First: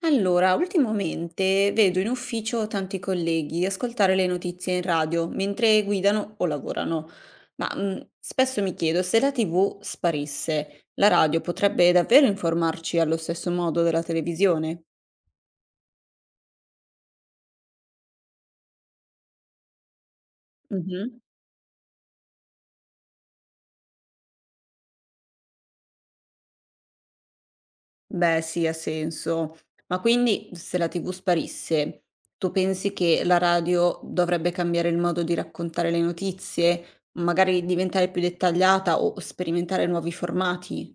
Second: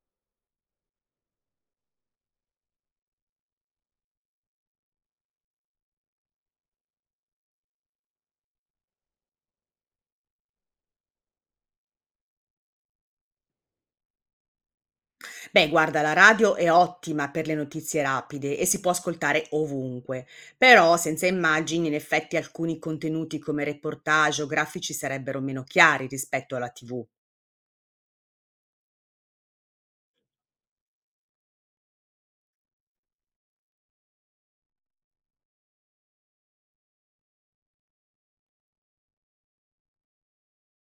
Allora, ultimamente vedo in ufficio tanti colleghi ascoltare le notizie in radio mentre guidano o lavorano, ma spesso mi chiedo se la TV sparisse, la radio potrebbe davvero informarci allo stesso modo della televisione? Beh, guarda, la radio è ottima per le notizie rapide e si può ascoltare ovunque, però Mhm. senza immagini in effetti alcuni contenuti come reportage o grafici sarebbero meno chiari rispetto alla TV. Beh, sì, ha senso. Ma quindi se la TV sparisse, tu pensi che la radio dovrebbe cambiare il modo di raccontare le notizie, magari diventare più dettagliata o sperimentare nuovi formati?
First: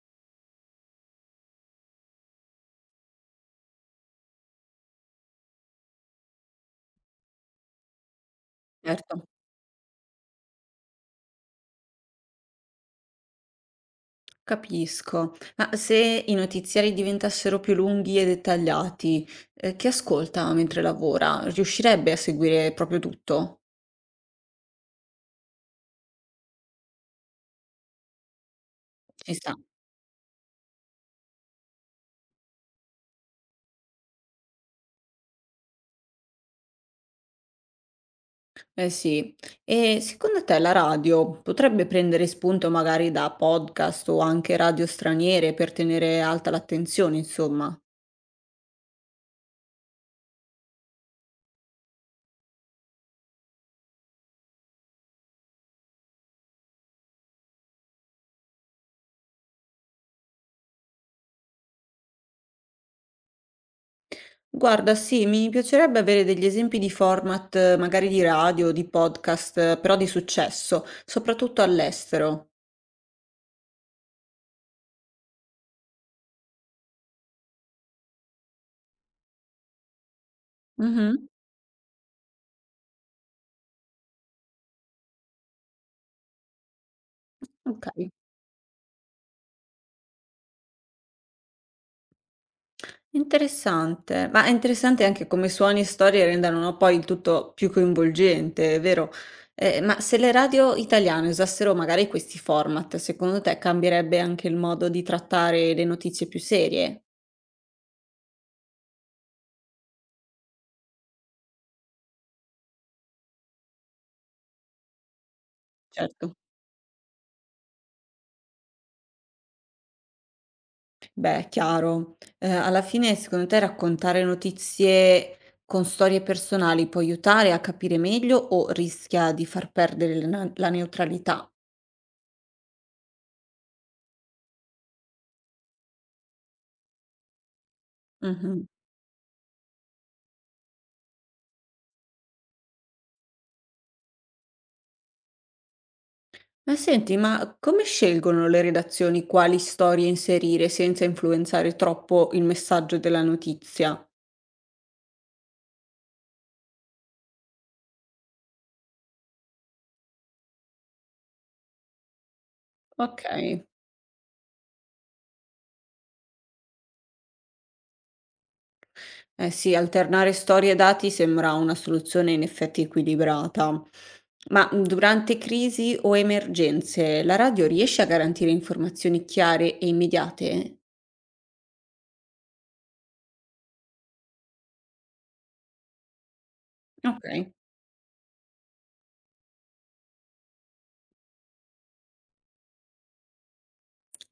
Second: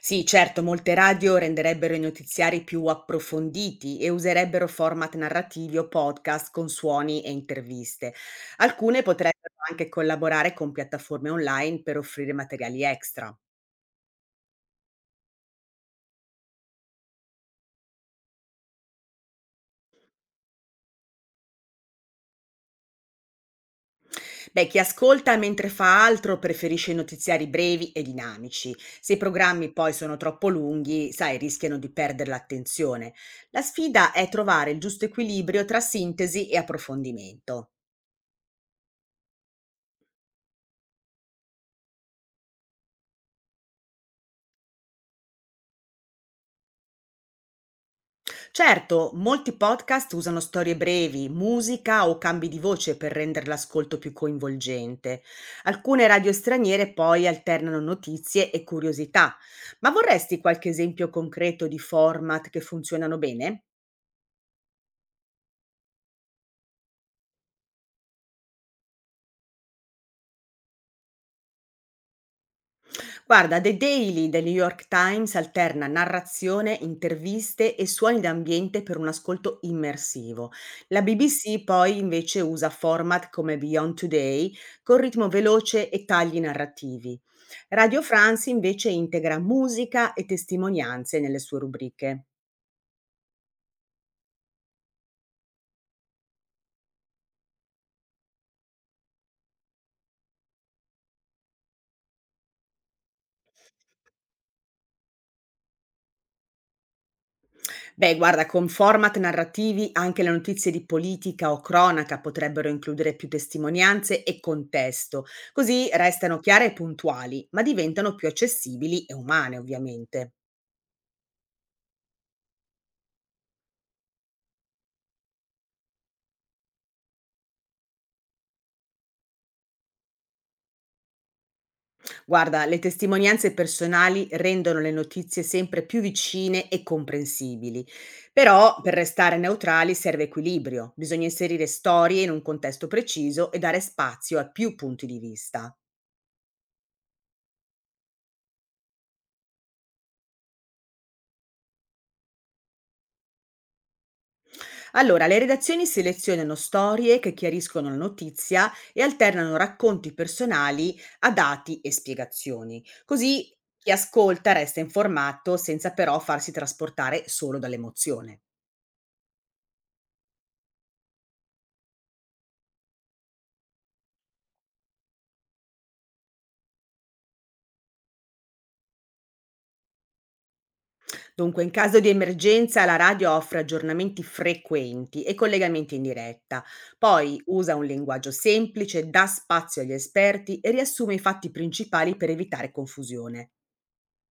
Sì, certo, molte radio renderebbero i notiziari più approfonditi e userebbero format narrativi o podcast con suoni e interviste. Alcune Certo. potrebbero anche collaborare con piattaforme online per offrire materiali extra. Capisco, ma se i notiziari diventassero più lunghi e dettagliati, chi ascolta mentre lavora riuscirebbe a seguire proprio tutto? Beh, chi ascolta mentre fa altro preferisce notiziari brevi e dinamici. Se i Ci sta. programmi poi sono troppo lunghi, sai, rischiano di perdere l'attenzione. La sfida è trovare il giusto equilibrio tra sintesi e approfondimento. Eh sì, e secondo te la radio potrebbe prendere spunto magari da podcast o anche radio straniere per tenere alta l'attenzione, insomma? Certo, molti podcast usano storie brevi, musica o cambi di voce per rendere l'ascolto più coinvolgente. Alcune radio straniere poi alternano notizie e curiosità. Ma vorresti qualche esempio concreto di format che funzionano bene? Guarda, sì, mi piacerebbe avere degli esempi di format, magari di radio, di podcast, però di successo, soprattutto all'estero. Guarda, The Daily del New York Times alterna narrazione, interviste e suoni d'ambiente per un ascolto immersivo. La Mhm. BBC poi invece usa format come Beyond Today con ritmo veloce e tagli narrativi. Radio Ok. France invece integra musica e testimonianze nelle sue rubriche. Interessante, ma è interessante anche come suoni e storie rendano, no, poi il tutto più coinvolgente, è vero? Ma se le radio italiane usassero magari questi format, secondo te cambierebbe anche il modo di trattare le notizie più serie? Beh, guarda, con format narrativi anche le notizie di politica o cronaca potrebbero includere più testimonianze e contesto, così Certo. restano chiare e puntuali, ma diventano più accessibili e umane, ovviamente. Beh, chiaro. Alla fine, secondo te raccontare notizie con storie personali può aiutare a capire meglio o rischia di far perdere la neutralità? Guarda, le testimonianze personali rendono le notizie sempre più vicine e comprensibili, Mhm. però per restare neutrali serve equilibrio, bisogna inserire storie in un contesto preciso e dare spazio a più punti di vista. Ma senti, ma come scelgono le redazioni quali storie inserire senza influenzare troppo il messaggio della notizia? Allora, le redazioni selezionano storie che chiariscono la notizia e alternano racconti personali a dati e spiegazioni. Così Okay. chi ascolta resta informato senza però farsi trasportare solo dall'emozione. Eh sì, alternare storie e dati sembra una soluzione in effetti equilibrata. Ma durante crisi o emergenze, la radio riesce a garantire informazioni chiare e immediate? Dunque, in caso di emergenza, la radio offre aggiornamenti frequenti e collegamenti in diretta. Poi Okay, usa un linguaggio semplice, dà spazio agli esperti e riassume i fatti principali per evitare confusione.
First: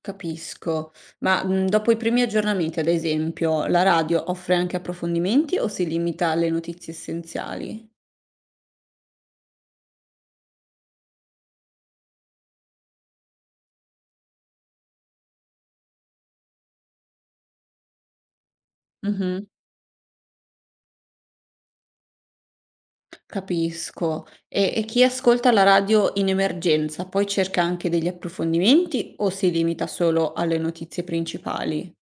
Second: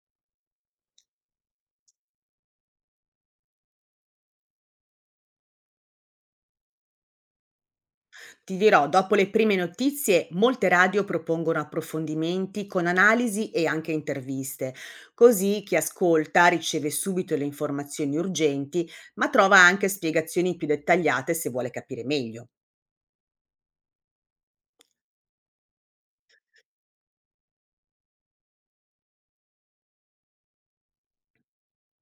capisco. Ma dopo i primi aggiornamenti, ad esempio, la radio offre anche approfondimenti o si limita alle notizie essenziali? Ti dirò, dopo le prime notizie, molte radio propongono approfondimenti con analisi e anche interviste, così chi ascolta riceve subito le informazioni urgenti, ma Mh-mh. trova anche spiegazioni più dettagliate se vuole capire meglio. Capisco. E chi ascolta la radio in emergenza poi cerca anche degli approfondimenti o si limita solo alle notizie principali?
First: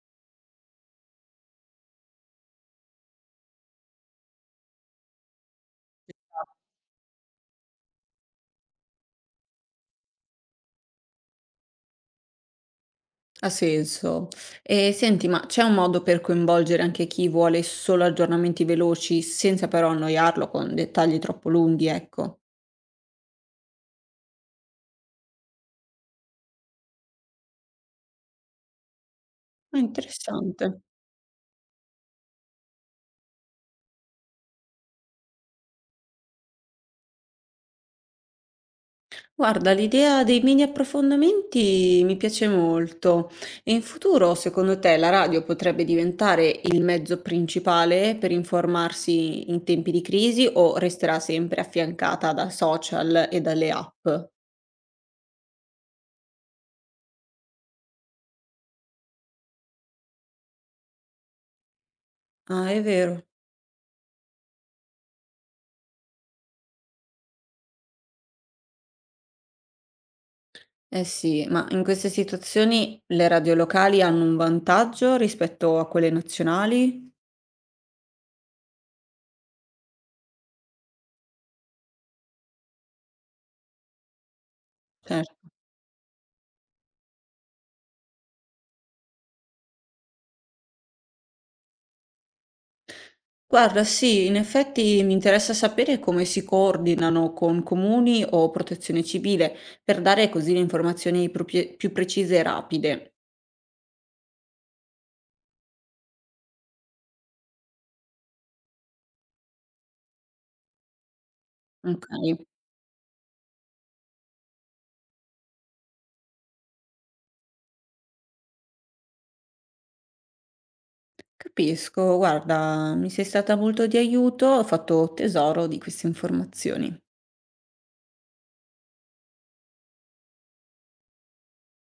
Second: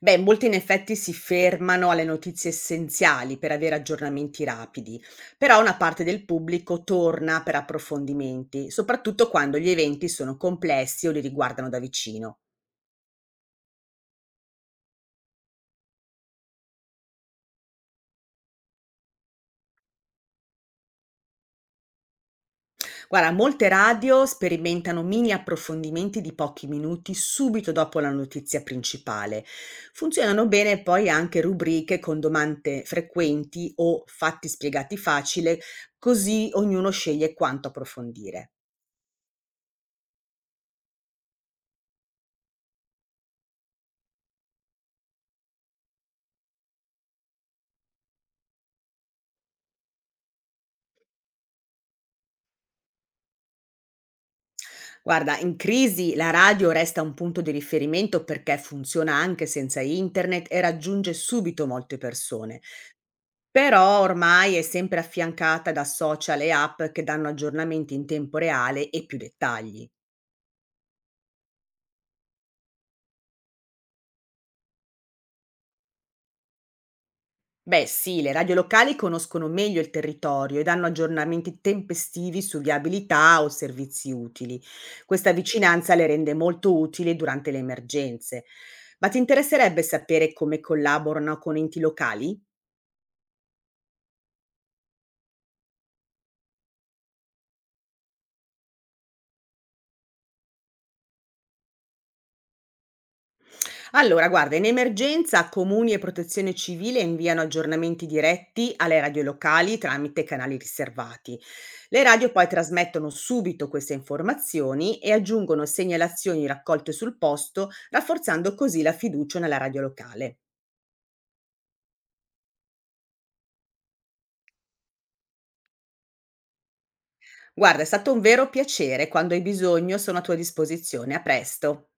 Beh, molti in effetti si fermano alle notizie essenziali per avere aggiornamenti rapidi, però una parte del Esatto. pubblico torna per approfondimenti, soprattutto quando gli eventi sono complessi o li riguardano da vicino. Ha senso. E senti, ma c'è un modo per coinvolgere anche chi vuole solo aggiornamenti veloci senza però annoiarlo con dettagli troppo lunghi, ecco. Guarda, molte radio sperimentano mini approfondimenti di pochi minuti subito dopo la notizia principale. Ah, Funzionano interessante. bene poi anche rubriche con domande frequenti o fatti spiegati facile, così ognuno sceglie quanto approfondire. Guarda, l'idea dei mini approfondimenti mi piace molto e in futuro, secondo te, la radio potrebbe diventare il mezzo principale per informarsi in tempi di crisi o resterà sempre affiancata da social e dalle app? Guarda, in crisi la radio resta un punto di riferimento perché funziona anche senza internet e raggiunge subito molte persone. Ah, è vero. Però ormai è sempre affiancata da social e app che danno aggiornamenti in tempo reale e più dettagli. Eh sì, ma in queste situazioni le radio locali hanno un vantaggio rispetto a quelle nazionali? Beh, sì, le radio locali conoscono meglio il territorio e danno aggiornamenti tempestivi su viabilità o servizi utili. Questa Certo. vicinanza le rende molto utili durante le emergenze. Ma ti interesserebbe sapere come collaborano con enti locali? Guarda, sì, in effetti mi interessa sapere come si coordinano con comuni o protezione civile per dare così le informazioni più precise e rapide. Allora, guarda, in emergenza comuni e protezione civile inviano aggiornamenti diretti alle radio locali tramite canali riservati. Le Ok, radio poi trasmettono subito queste informazioni e aggiungono segnalazioni raccolte sul posto, rafforzando così la fiducia nella radio locale. capisco, guarda, mi sei stata molto di aiuto, ho fatto tesoro di queste informazioni. Guarda, è stato un vero piacere, quando hai bisogno sono a tua disposizione. A presto.